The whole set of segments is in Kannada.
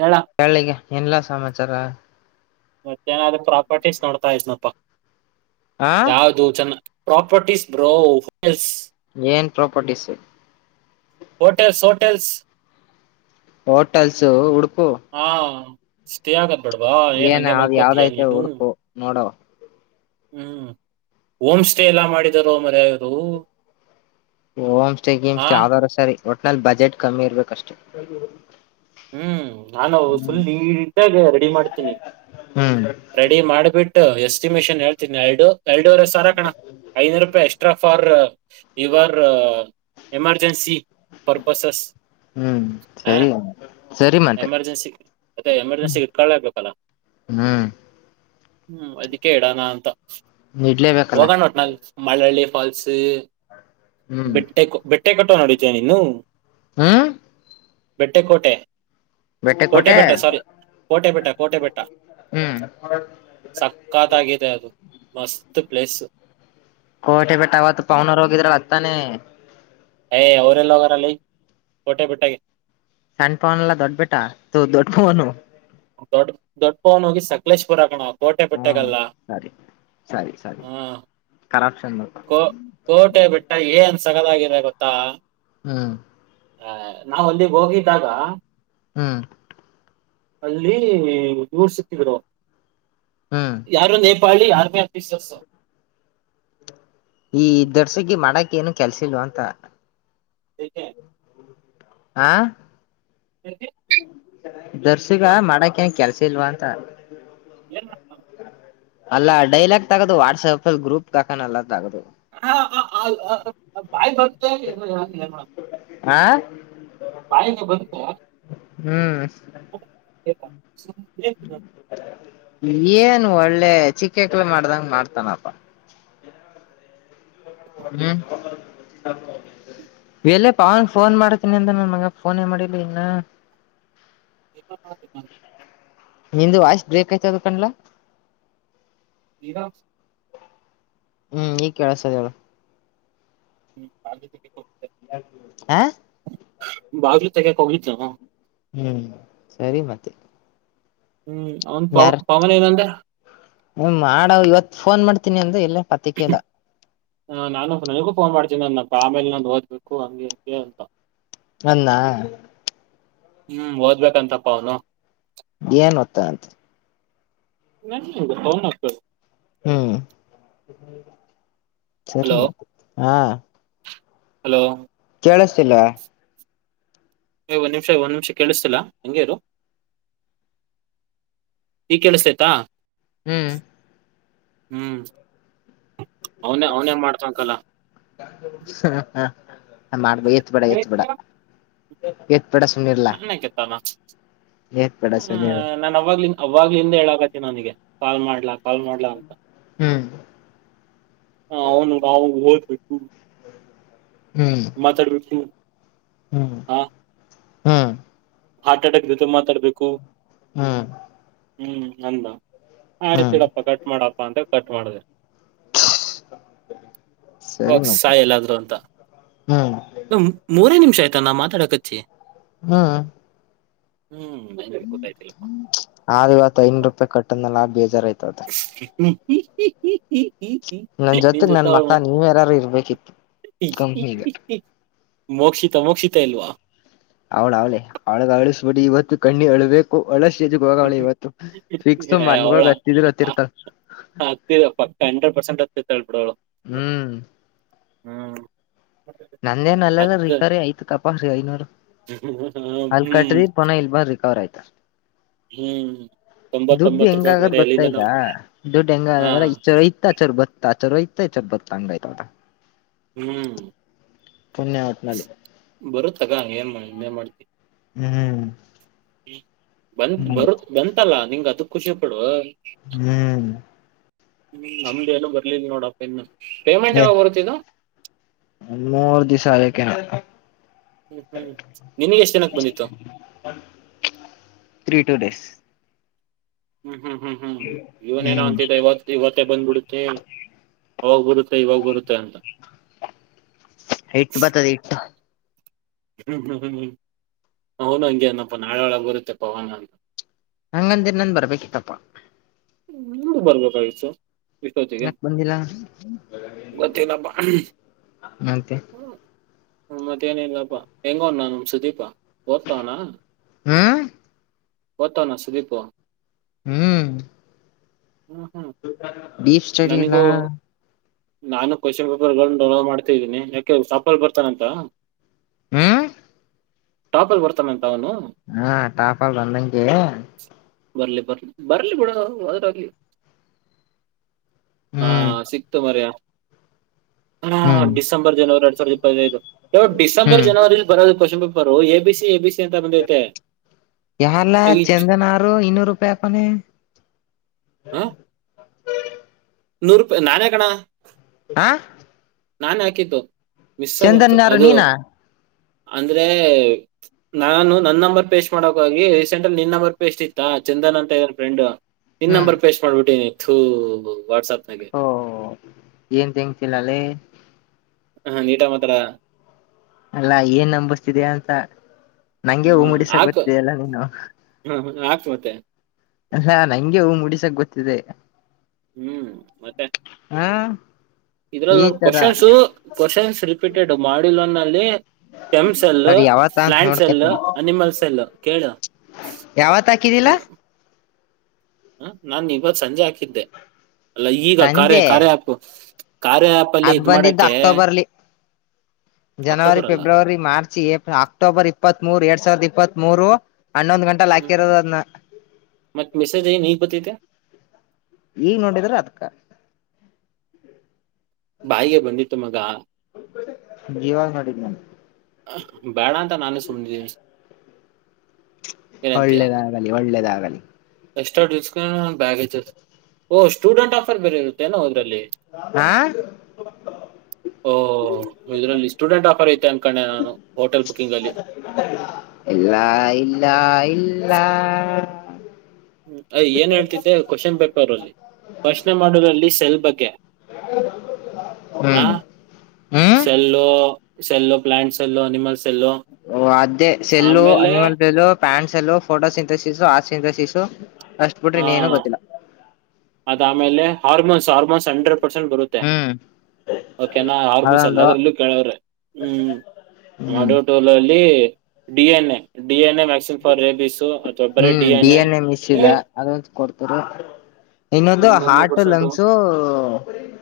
ಹೇಳ [unintelligible] ಏನಿಲ್ಲಾ ಸಮಾಚಾರ. ಮತ್ತೇನಾದ್ದ್ರು ಪ್ರಾಪರ್ಟೀಸ್ ನೋಡ್ತಾ ಇದ್ನಪ್ಪಾ ಆ ಯಾವ್ದು ಚನ್ನ ಪ್ರಾಪರ್ಟೀಸ್ ಬ್ರೊ ಲ್ಸ್ ಏನ್ ಪ್ರಾಪರ್ಟಿಸ್. ಹೋಟೆಲ್ಸ್, ಹೋಟೆಲ್ಸ್ ಹೋಟಲ್ಸ್ ಹಡು ಹಾ, ತೆಆಗೋದ್ ಬೇಡ್ವಾ ಏನ್ ಅದ್ ಮಲ್ಕೊಂತೀಯ ಯಾವ್ದೈತೆ ನೀನು. ಹುಡ್ಕು ನೋಡವ ಹ್ಮ್ ಹೋಮ ಸ್ಟೇ ಎಲ್ಲಾ ಮಾಡಿದಾರೋ ಮಾರಾಯ ಇವ್ರು. ಹೋಮ್ ಸ್ಟೇ ಗೀಮ್ ಸ್ಟೇ ಯಾವದಾದ್ರು ಸರಿ ಒಟ್ನಲ್ಲಿ ಬಜೆಟ್ ಕಮ್ಮಿ ಇರ್ಬೇಕಷ್ಟೇ. ಹ್ಮ್ ಆಮೇಲ್ ನಾನು ಫುಲ್ ನೀಟ್ಟಾಗಿ ರೆಡಿ ಮಾಡ್ತೀನಿ. ಹ್ಮ್ ರೆಡಿ ಮಾಡ್ಬಿಟ್ಟು, ಎಷ್ಟ ಎಕ್ಸಿಮೀಷನ್ ಹೇಳ್ತೀನಿ ಎರಡು ಎರಡೂವರೆ ಸಾವರ್ ಕಣ್ಣೋ ಐನೂರು ರೂಪಾಯಿ extra for, your emergency purposes ಹ್ಮ್ ಹಾ, ಸರಿ ಸರಿ ಮತ್ತೆ ಎಮರ್ಜೆನ್ಸಿ ಮತ್ತೆ ಎಮರ್ಜೆನ್ಸಿಗೆ ಇಟ್ಕೊಳ್ಳೇಬೇಕಲ್ಲ. ಹ್ಮ್ ಹ್ಮ್ ಅದಿಕ್ಕೆ ಇಡಣ ಅಂತ ಇಡ್ಲೇಬೇಕಲ್ಲ ಹೋಗಣ ಅಥಲ್ಗೆ ಮಳಳ್ಳಿ. ಪಾಲ್ಸ್ ಹ್ಮ್ ಬೆಟ್ಟೆ ಬೆಟ್ಟೆ ಕಟ್ಟೋ ನಡಿತೇಯ ನೀನು. ಹ್ಮ, ಬೆಟ್ಟೆ ಕೋಟೆ ಕೋಟೆ ಬೆಟ್ಟ ಸ್ವಾರಿ ಕೋಟೆ ಬೆಟ್ಟ ಕೋಟೆ ಬೆಟ್ಟ. ಹ್ಮ್ ಸಕ್ಕತ್ತಾಗಿದೆ ಅದು ಮಸ್ತ್ ಪ್ಲೇಸ್. ಕೋಟೆ ಬೆಟ್ಟ ಅವತ್ತು ಪವನರು ಹೋಗಿದ್ರ ಅತ್ತಾನೇ. ಎ ಅವ್ರ್ ಎಲ್ಲಿ ಹೋಗ್ವಾರ್ ಲೆ ಕೋಟೆ ಬಿಟ್ಟೆಗೆ. ಸಣ್ಣ ಪವನ್ ಎಲ್ಲಾ ದೊಡ್ಬ ಬಿಟ್ಟಾ ತ ದೊಡ್ಡ ಪವನು. ದೊಡ್ ದೊಡ್ ಪವನ್ ಹೋಗಿದ ಸಕಲೇಶಪುರ ಕಣೋ ಹ್ಮ್ ಕೋಟೆಪಟ್ಟೆಗಲ್ಲ. ಸರಿ ಸರಿ, ಸರಿ ಕರಪ್ಷನ್ ಕೋ ಕೋಟೆ ಬೆಟ್ಟ ಏನ್ ಸಗದಾಗಿದೆ ಗೊತ್ತಾ. ಹ್ಮ್. ಏ ನಾವ್ ಅಲ್ಲಿಗಿ ಹೋಗಿದ್ದಾಗ, ಹ್ಮ್, ಅಲ್ಲಿ ಇವ್ರು ಸಿಕ್ತಿದ್ರು ಹ್ಮ್ ಯಾರ [unintelligible] ಪಾಳಿ ಆರ್ಮಿ ಆಫೀಸರ್ಸ, ಈ ದರ್ಸಗಿ ಮಾಡಕ್ ಏನು ಕೆಲ್ಸಿಲ್ವ ಅಂತ. ಯಾಕೆ, ಹಾ, [inaudible] ದರ್ಸಗ ಮಾಡಕ ಏನ್ ಕೆಲ್ಸ ಇಲ್ವಾ ಅಂತ ಏನ್ [unintelligible] ಅಲ್ಲ ಡೈಲಾಗ್ ತಗೋದು ವಾಟ್ಸಪ್ಗ ಅಲ್ಲಿ ಗ್ರೂಪ್ ಹಾಕನಲ್ಲ ತಗೋದು. ಆ [unintelligible] ಬಾಯಿಗೆ ಬಂತು ಹ್ಮ್ [inaudible] ಏನ್ ಒಳ್ಳೆ ಚಿಕ್ಕಕ್ಲೆ ಮಾಡ್ದಂಗ ಮಾಡ್ತಾನಪ್ಪ ಹ್ಮ್ ಎಲೆ ಪವನ್ ಫೋನ್ ಮಾಡ್ತೀನಿ ಅಂತ ನನ್ ಮಗ ಫೋನ್ ಮಾಡಲಿ ಇನ್ನ [unintelligible] ಎ ನಿಂದು ವಾಶ್ ಬ್ರೇಕಕ್ ಆಯ್ತದ ಕಣ್ಲ ಇದ ಹ್ಮ್ ಈಗ್ ಕೇಳಸದ ಹ್ಮ್ ಅ ಹಾ ಬಹಲು ತಗಕಗಿತ ಹ್ಮ್ ಸರಿ ಮತ್ತೆ ಹ್ಮ್ ಅವ್ನ್ ಪವ ಯಾರ ಪವನ್ ಏನಂದ ಮಾಡ ಇವತ್ತು ಫೋನ್ ಮಾಡ್ತೀನಿ ಅಂದ್ರೆ ಎಲ್ಲೇ ಪತಕಲ್ಲ ಹ ನಾನು ನನಗೂ ಫೋನ್ ಮಾಡ್ತೀನಿ ನಪ್ಪ ಆಮೇಲೆ ನಂದು ಓದ್ಬೇಕು ಹಂಗೆ ಹಗೆ ಅಂತ ಅನ್ನಾ ಹ್ಮ್ ಓದ್ಬೇಕಂತಪ್ಪ ಅವನು ಏನ್ ಗೊತ್ತಾ ಅಂತ ನ ಹ ಮತ ಹ್ಮ್ ಹಲೋ ಸರಿಮ್ಮ ಹಾ ಹಲೋ ಕೇಳಸ್ತಿಲ್ವಾ ಒಂದ್ ನಿಮಷ ಒಂದ್ ನಿಮಿಷ ಕೇಳಿಸ್ತಲಾ ಹಂಗ್ಯರು ಈ ಕೇಳಸ್ತಯ್ತಾ ಹ್ಮ್ ಹ್ಮ್ ಅವನೇ ಅವನೇ ಮಾಡ್ತಾಕಲ್ಲ ಮಾಡ್ಬೇ ಎತ್ ಬೇಡ ಎತ್ ಬೇಡ ಎ ನನ್ಕತ್ತಾನ ಎತ್ ಬೇಡ ಹ ಸುಮ್ನಿರು ನಾನ ಅವಾಗ್ ಅವಾಗ್ಲ ಹಿಂದ ಹೇಳಕತಿ ನನಗೆ ಕಾಲ್ ಮಾಡ್ಲಾ ಕಾಲ್ ಮಾಡ್ಲಾ ಅಂತ ಹ್ಮ್ ಹ ಅವನು ಅವ ಊತು ಹ್ಮ್ ಮಾತಾಡ್ಬೇಕು ಹ್ಮ್ ಆ ಹ್ಮ್ ಹಾರ್ಟ್ ಅಟ್ಯಾಕ್ ಜೊತೆ ಮಾತಾಡ್ಬೇಕು ಹ್ಮ್ ಹ್ಮ್ ಅಂದ ಹ್ಮ್ ಆಯ್ತಡಪ್ಪ ಕಟ್ ಮಾಡಪ್ಪಾ ಅಂತೇಳ ಕಟ್ ಮಾಡ್ದ ಬಿವಿ ಸರಿ ಹಕ್ ಮತ್ತೆ ಸಾಯಲ್ಲಾದ್ರು ಅಂತ ಹ್ಮ್ ಮೂರೇ ನಿಮ್ ಶೇತನಾ ಮಾ ಧಡಗ್ ಹ್ಮ ನಂಗೆ ಗೊತ್ತಾಯ್ತಿಲ್ಲಪ್ಪ ಆವತ್ತು ಐನೂರು ರೂಪಾಯಿ ಕಟ್ಟನಲ್ಲ ಹ ಹಿ ಹಿ ಈ ಈ ನನ್ ನಿ ಜೊತೆಗ್ ನನ್ ತಾವಮ ಮಕ್ಳ ನೀವ್ ಯಾರಾರು ಇರ್ಬೇಕಿತ್ತು ಕಂಪ್ನಿಗ ಮೋಕ್ಷಿತ ಮೋಕ್ಷಿತ ಇಲ್ವಾ ಅವ್ಳ ಅವ್ಳ ಅವಳಗ್ ಅಳಿಸಬಿಟ್ಟು ಇವತ್ತು ಕಣ್ಣಿ ಅಳ್ಬೇಕು ಒಳ್ಳಷ್ಟೇಜಕ್ ಹೋಗಾವಳಿ ಇವತ್ತು ಫಿಕ್ಸ್ ಮನ್ಗಳ ಗತ್ತಿದ್ರ ಗತ್ತಿರ್ತ ಹ ಹಂಡ್ರೆಡ್ ಪರ್ಸೆಂಟ್ ಹತ್ತಿತ್ತಾಳ ಬಿಡೋಳು ಹ್ಮ್ ಹ್ಮ್ ನಂದೇನ್ಲ್ಲಲ್ಲ ಹತ್ತ ರಿಕರಿ ಆಯ್ತ ಕಪ ಐನೂರು ಅಲ್ ಹ್ಮ್ [unintelligible] ಪುನಃ ಇಲ್ ಬಂದ್ ರಿಕವರ್ ಆಯ್ತು ಹ್ಮ್ ದುಡ್ಡು ತೊಂಬತ್ತೊಂಬತ್ ರೂಪಾಯಿ ಹೆಂಗಗದ್ ಬೇರೆ ಗೊತ್ತಾ ಎಲ್ಲಿಂದ ಈಗ ನಾವ್ ದುಡ್ಡು ಹಾ ಹೆಂಗಂದ್ರೆ [unintelligible] [unintelligible] ಹ್ಮ್ ಒಟ್ನಲ್ಲಿ ಬರುತ್ತಗ ಏನ್ ಮಾಡ್ತಿ ಹ್ಮ್ ಬಂತ್ ಅದೇ ಬರುತ್ ಬಂತಲ್ಲಾ ನಿಂಗ್ ಅದಕ್ ಖುಷಿಪಡೊ ಹ್ಮ್ ಹ್ಮ್ ನಮ್ದ ಏನು ಬರ್ಲಿಲ್ಲ ನೋಡಪ್ಪ ಇನ್ನು ಪೇಮೆಂಟ್ ಯಾವಾಗ್ ಬರುತ್ತಿದು [unintelligible] ಮೂರು ದಿವಸ [unintelligible] ಹ್ಮ್ ಹ್ಮ್ ನಿನಿಗ್ ಎಷ್ಟ್ ದಿನಕ್ಕ ಬಂದಿತ್ತು ತ್ರೀ ಟು ಡೇಸ್ ಹ್ಮ್ ಹ್ಮ್ ಹ್ಮ್ ಹ್ಮ್ ಹ್ಮ್ ಇವನೇನೋ ಹ್ಮ್ ಅಂತಿದ್ದ ಇವತ್ದು ಇವತ್ತೇ ಬಂದ್ಬುಡುತ್ತೆ ಅವಾಗ್ ಬರುತ್ತೆ ಇವಾಗ ಬರುತ್ತೆ ಅಂತ ಇಟ್ಟು ಬತದೆ ಇಟ್ಟು [unintelligible] ಅವನು ಹಂಗೆ ಅನಪ್ಪ ನಾಳೆ ಒಳಗೆ ಬರುತ್ತೆ ಪವನ್ ಅಂತ ಹಂಗಂದಿರ್ ನಂದ್ ಬರ್ಬೇಕಿತ್ತಪ್ಪ [unintelligible] ಬರ್ಬೆಕಗಿತ್ತು ಯಾಕ್ ಬಂದಿಲ್ಲ ಗೊತ್ತಿಲ್ಲಪ್ಪ [unintelligible] ಹ್ಮ ಮತ್ತೇನ್ ಇಲ್ಲಪ್ಪಾ ಹೆಂಗವ್ನ ನಮ್ ಸುದೀಪಾ ಓದ್ತಾವ್ನ ಹ್ಮ್ ಓದ್ತೋವ್ನಾ ಸುದೀಪು ಹ್ಮ್ ಹ್ಮ್ ಹ್ಮ್ ಡೀಫ್ ಸ್ಟಡಿಲ್ಲಾ ನನಗೂ ನಾನು ಕ್ವಶನ್ ಪೇಪರ್ ಡೌಂಲೋಡ್ ಮಾಡ್ತ ಇದಿನಿ ಯಾಕೆ ಸಪಲ್ ಬರ್ತಾನಂತ ಹ್ಮ ಟಾಪಲ್ಲ್ ಬರ್ತ [unintelligible] ಹಾ ಟಾಫಾಲ್ ಬಂದಂಗೆ ಬರ್ಲಿ ಬರ್ಲಿ ಬರ್ಲಿ ಬಿಡೊ ಹೊದ್ರೆ ಹೊಗ್ಲಿ ಹಾ ಹ್ಮ್ ಸಿಕ್ತು ಮರಯ ಹ್ಮ್ [unintelligible] ಡಿಸೆಂಬರ್ ಜನವರಿ [unintelligible] ಡಿಸೆಂಬರ್ ಹ್ಮ್ ಜನವರಿಲ್ಲಿ ಬರೋದು question paper A B C A B C ಅಂತ ಬಂದೈತೆ ಯಾರ್ಲಾ ಈ ಜ್- ಚಂದನಾ ಆರು ಇನ್ನೂರೂಪಾಯಿ ಹಾಕವ್ನೆ [unintelligible] ನೂರೂಪಾಯ್ ನನೆ ಕಣೊ ಹಾ ನಾನೆ ಹಾಕಿದ್ದು ಮಿಸ್ಸಗ್ ಬಂತು ಅದು ನೀನಾ ಅಂದ್ರೆ ನಾನು ನನ್ ನಂಬರ್ ಪೇಸ್ಟ್ ಮಾಡಕೊಗಿ ರೀಸೆಂಟ್ ಅಲ್ಲಿ ನಿನ್ ನಂಬರ್ ಪೇಸ್ಟ್ ಇತ್ತ ಚಂದನ್ ಅಂತ ಇದನ್ ಫ್ರೆಂಡು ನಿನ್ ಹ್ಮ್ ನಂಬರ್ ಪೇೇಶ್ ಮಾಡ್ಬಿಟ್ಟಿನಿ ಥೂ ವಾಟ್ಸಪ್ ಓ ಏನ್ [unintelligible] ಹ ನೀಟಾಗ್ ಮಾತಾಡ ಅಲ್ಲಾ ಏನ್ ನಂಬಿಸ್ತಿದಿಯ ಅಂತ ನಂಗೆ ಹೂ ಹ್ಮ್ ಮೂಡಿಸಕ್ ಹಾಕು ಬತ್ತಿದಿಯಲ್ಲ ನೀನು [unintelligible] ಮತ್ತೆ ಅಲ್ಲಾ ನಂಗೆ ಹೂ ಮೂಡಿಸಕ್ ಬತ್ತಿದಿ ಹ್ಮ್ [unintelligible] ಹಾ ಇದ್ರಲ್ಲಿ ಈ ನೋಡ್ ತರ ಕ್ವಶನ್ಸು ಕ್ವಶನ್ಸ್ ರಿಪೀಟೆಡ್ ಮಾಡಿಲ್ ಒನ್ ಅಲ್ಲಿ ಎಂ ಸೆಲ್ಲು ಸರಿ ಯಾವತ್ತ ಪ್ಲಾಂಟ್ ಸೆಲ್ಲು ನೋಡ್ಕತೀನಿ ಅನಿಮಲ್ಸೆಲ್ಲು ಕೇಳು ಯಾವತ್ ಹಾಕಿದಿಲ್ಲ ಇ- ಹ ನಾನು ಇವತ್ತು ಸಂಜೆ ಹಾಕಿದ್ದೆ ಅಲ್ಲ ಈಗ ಕಾರ್ಯ ಸಂಜೆ ಕಾರ್ಯ ಹ್ಯಾಪು ಅದ್ ಬಂದಿದ್ದು ಅಕ್ಟೋಬರ್ಲಿ ಜನವರಿ ಅಕ್ಟೋಬರ್ ಅಲ್ಲ ಫೆಬ್ರವರಿ ಮಾರ್ಚ್ ಅಕ್ಟೋಬರ್ ಇಪ್ಪತ್ ಮೂರ್ ಎರಡ್ ಸಾವಿರದ ಇಪ್ಪತ್ತ್ ಮೂೂರು ಹನ್ನೊಂದು ಗಂಟಲ್ಲ ಹಾಕಿರೋದು ಅದನ್ನ ಮತ್ ಮೆಸೇಜ್ ಏನ್ ಈಗ್ ಬತ್ತೈತೆ ಈಗ್ ನೋಡಿದ್ರ ಅದಕ್ಕ ಬಾಯಿಗೆ ಬಂದಿತ್ತುು ಮಗ ನಿವಾಗ ನಡೀದ್ದ ನನ್ ಬೇಡಂತ ನಾನು ಸನ್ನಿದ್ದನನೆ ಒಳ್ಳೇದಾಗಲಿ ಒಳ್ಳೇದಾಗಲಿ ಎಷ್ಟಸ್ಕೊಂಡ್ರ ನ ಬ್ಯಾಗ್ ಓ ಸ್ಟೂಡೆಂಟ್ ಆಫರ್ ಬರರೆ ಹಾ ಓಹ ಇದ್ರಲ್ಲಿ ಸ್ಟೂಡೆಂಟ್ ಆಫರ್ ಐತೆ ಅನ್ಕಣೆ ನಾನು ಹೋಟೆಲ್ ಬುಕ್ಕಿಂಗ್ಲ್ ಇಲ್ಲ ಇಲ್ಲ ಇಲ್ಲ ಹ್ಮ್ ಅ್ ಏನ್ ಹೇಳ್ತಿದ್ದೆ ಕ್ವಶನ್ ಪೇಪರ್ ಅಲ್ಲಿ ಪ್ರಶ್ನೆ ಮಾಡೋದ್ರಲ್ಲಿ ಸೆಲ್ ಬಗ್ಗೆ ಹ ಹ್ಮ್ ಹ್ಮ್ ಸೆಲ್ಲೋ ಎಲ್ಲ ಪ್ಲಾಟ್ಸ್ ಎಲ್ಲೋ ಅನಿಮಲ್ಸ್ ಓ ಅದ್ದೇ ಸೆಲ್ಲು ಅನಿಮಲ್ ಬೆಲ್ಲ ಪ್ಯಾಂಟ್ ಸೆಲ್ಲು ಫೋಟೋ ಸಿಂಥಸಿಸು ಆ ಸಿಂಥಸಿಸಸು ಅಷ್ಟ್ ಬಿುಟ್ರಿ ನೀಏನುೂ ಗೊತ್ತಿಲ್ಲ ಅದಮೇಲೆ ಹಾರ್ಮೋನ್ಸ್ ಹಾರ್ಮೋನ್ಸ್ ಹಂಡ್ರೆಡ್ ಪರ್ಸೆಂಟ್ ಬರುತ್ತೆ ಹ್ಮ್ ಓಕೆನಾ ಹಾರ್ಮೋನ್ಸ್ ಅದೊಂದು ಎಲ್ಲದ್ರಲ್ಲೂ ಕೇಳವ್ರೆ ಹ್ಮ್ ಹ್ಮ್ ಮಾಡಟ D N A D N A vaccine for rabies ಅಥವಾ ಬರ ಹ್ಮ್ ಡಿ ಎನ್ ಮಿಸ್ ಎ ಇಲ್ಲ [inaudible] ಅದೊಂದು ಕೊಡ್ತರು ಇನ್ನೊಂದು hundred heart percent lungs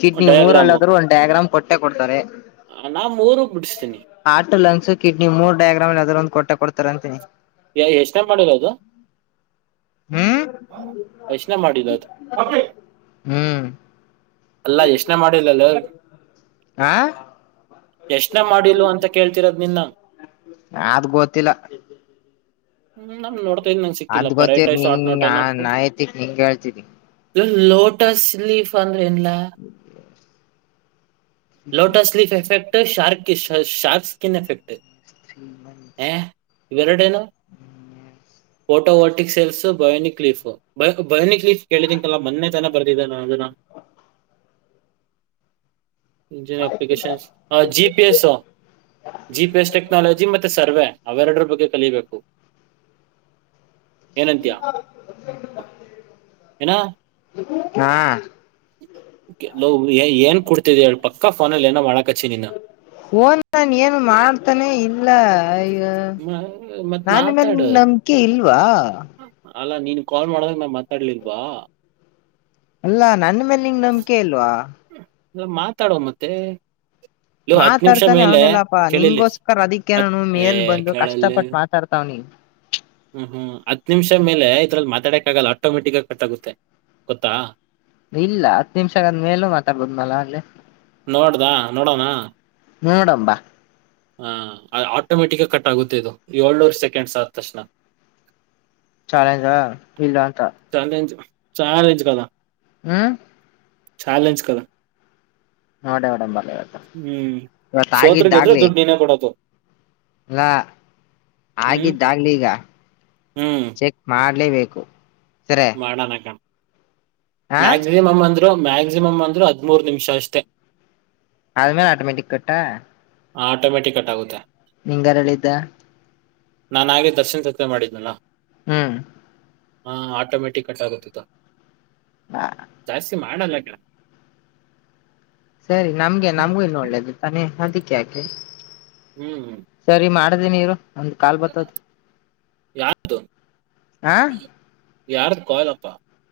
kidney diagram ಮೂರಲ್ಲಾದ್ರರು ಒಂದು ಡೈ ಗ್ರಾಮ್ ಕೊಟ್ಟೆ ಕೊಡ್ತಾರೆ ನಾಮೂರು ಬಿಡಿಸ್ತನಿ ಹಾರ್ಟ್ ಲಂಗ್ಸ್ ಕಿಡ್ನಿ ಮೂರ್ ಡಯಾಗ್ರಾಮ್ ಅಲ್ಲಿ ಅದ್ರೊಂದಂದು ಕೊಟ್ಟೆ ಕೊಡ್ತಾರ ಅಂತೀನಿ ಎಷ್ಟ ಟೈಮ್ ಮಾಡರ ಅದು ಹ್ಮ್ ಯೋಚನೆ ಮಾಡಿಲ್ಲ ಅದು ಹ್ಮ್ ಅಲ್ಲ ಯೋಚನೆ ಮಾಡಿಲ್ಲಲ್ಲ ಆ ಎಷ್ಟನ ಮಾಡಿಲ್ಲ ಅಂತ ಕೇಳ್ತಿರೋದ್ ನಿನ್ನ ಆದ್ ಗೊತ್ತಿಲ್ಲ ಹ್ಮ್ ನಮ ನೋಡ್ತಾ ನಂಗಗೆ ಅದ್ ಸಿಕ್ಕಿಲ್ಲಪ್ಪ ಗೊತ್ತಿರ್ ರೈಟೈಸ್ ಆಟ್ ನಿಂಗ ನೋಟನಪ್ಪ ನಾಯತಿಕ್ ನಿಂಗ ಹೇಳ್ತೀನಿ ಇ ಲೋಟಸ್ ಲೀಫ್ ಅಂದ್ರ ನ್ಲಾ ಲೋಟಸ್ ಲೀಫ ಎಫೆಕ್ಟ್ ಶಾರ್ ಶಾರ್ಪ ಸ್ಕನ್ ಎಫೆಕ್ಟ್ ತ್ರೀ ಮಂತ್ಸ್ ಇವೆ ಎರಡನಾ photovoltaic cells bionic leaf bionic please ಕೇಳಿದಿನ್ಲ್ ಮೊನ್ನೆ ತನ ಬರ್ದಿದೆ ನ ಅದನ್ನ ಇಜನ್ applications G P S G phase technology ಮತ್ತೆ ಸರ್ವೆ ಅವೆರಡರ ಬಗ್ಗೆ ಕಲಬೇಕು ಏನಾ ಹಾ ಕೆ ಏನ್ ಕೊಡ್ತಿದಿ ಪಕ್ಕ ಫೋನಲ್ಲಿ ಏನೋ ಮಾಡಕ್ ಹಓನ್ ನನ್ ಏನ್ ಮಾಡ್ತಾನೆ ಇಲ್ಲ ಮತ್ ನನ್ ಮೇಲೆ ಮಾತಾಡು ನಂಬಿಕೆ ಇಲ್ವಾ ಅಲ್ಲ ನೀನ್ ಕಾಲ್ ಮಾಡಿದಾಗ ಮ್ಯ ಮಾತಾಡ್ಲಿಲ್ವಾ ಅಲ್ಲಾ ನನ್ನ ಮೇಲೆ ನಿಂಗ್ ನಂಬಿಕೆ ಇಲ್ವಾ ಎಲ್ಲ ಮಾತಾಡುವ ಮತ್ತೆ ನೀ ಹತ್ ನಿಮಿಷ ಮಾತಾಡ್ತಾನೆ ಮೇಲೆ ಅವನೆಲ್ಲಪ್ಪಾ ಕೇಳಲಿ ನಿಂಗೋಸ್ಕರ ಅದಕ್ಕೆ ಹತ್ ನಾನು ಏ ಮೇಲ್ ಬಂದು ಕೇಳಲ್ಲಿ ಕಷ್ಟಪಟ್ಟ ಮಾತಾಡ್ತಾವ್ನಿ ಹ್ಮ್ ಹ್ಮ್ ಹತ್ ನಿಮಿಷ ಮೇಲೆ ಇದ್ರಲ್ಲಿ ಮಾತಾಡಕ್ ಆಗಲ್ಲ ಆಟೋಮೆಟಿಕ್ ಆಗ ಕಟ್ಟಾಗುತ್ತೆ ಗೊತ್ತಾ ಇಲ್ಲ ಹತ್ತು ನಿಮಿಷಂದ ಮೇಲೂ ಮಾತಾಡ್ಬೋದ್ ಮಲ ಅಲ್ಲೇ ನೋಡ್ದಾ ನೋಡೋಣ ಹೂಡಂಬಾ ಹ ಆಟೋಮೆಟಿಕ್ ಕಟ್ ಆಗುತ್ತೆ ಇದು ಏಳ್ನೂರು ಸೆಕೆಂಡ್ಸ್ ಆದ ತಕ್ಷಣ ಚಾಲೆಜಾ ಇಲ್ಲ ಅಂತ ಚಾಲೆಂಜ ಕದಾ ಹ್ಮ ಚಾಲೆಂಜ್ ಕಲ ನೋಡ ನೋಡಂಬಲ್ಲ ಇವತ್ತು ಹ್ಮ್ ಇವತ್ತ ಸೋತ್ರಗೆ ಇದ್ರೆ ಆಗಿದ್ದಾಗ್ಲಿ ದುಡ್ಡು ನೀಿನೇ ಕೊಡದು ಅಲ್ಲಾ ಹ್ಮ್ ಆಗಿದ್ದಾಗ್ಲಿ ಈಗ ಚೆಕ್ ಮಾಡ ಮಾಡಲೇಬೇಕು ಮಾಡಣಣ ಹ ಮಕ್ಸಿಮಮ್ ಮ್ಯಾಕ್ಸಿಮಮ್ ಅಂದ್ರೆ ಹದಿ್ಮೂರು ನಿಮಿಷ ಅಷ್ಟೇ ಅದುಮೇಲೆ ಆಟೋಮೇಟಿ ಕ ಹಾ ಆಟೋಮೆಟಕ್ ಕಟ ಆಗುತ್ತ ನಿಂಗ ಯಾರ ಹೇಳಿದ ನಾನ ಹಾಗೆ ದರ್ಶನ ಜತ್ ಮಾಡಿದ್ದನಾ ಹ್ಮ್ ಹಾ ಆಟೋಮ್ಯಾಟಿಕ್ ಕಟ್ ಆಗುತ್ತತ್ತ ಹಾ ಮಾಡಲ್ಲಕಣ್ಣ ಸರಿ ನಮ್ಗೆ ನಮ್ಗೂ ಇನ್ನುೂ ಒಳ್ಳೇದು ತಾನೆ ಅದಕ್ಕೆ ಯಾಕೆ ಹ್ಮ್ ಹ್ಮ್ ಮಾಡ ನೀರು ಒಂದು್ ಕಾಲ್ ಬರ್ತ ಯಾರ್ದು ಆ ಯಾರ್ದು ಕಾಯಲಪ್ಪ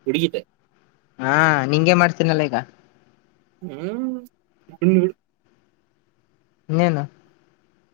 ಹುಡುಗತೆ ಹಾ ನಿಂಗೆ ಮಾಡ್ತೀನಲ್ಲ ಈಗ ಹ್ಮ್ ನೀನ್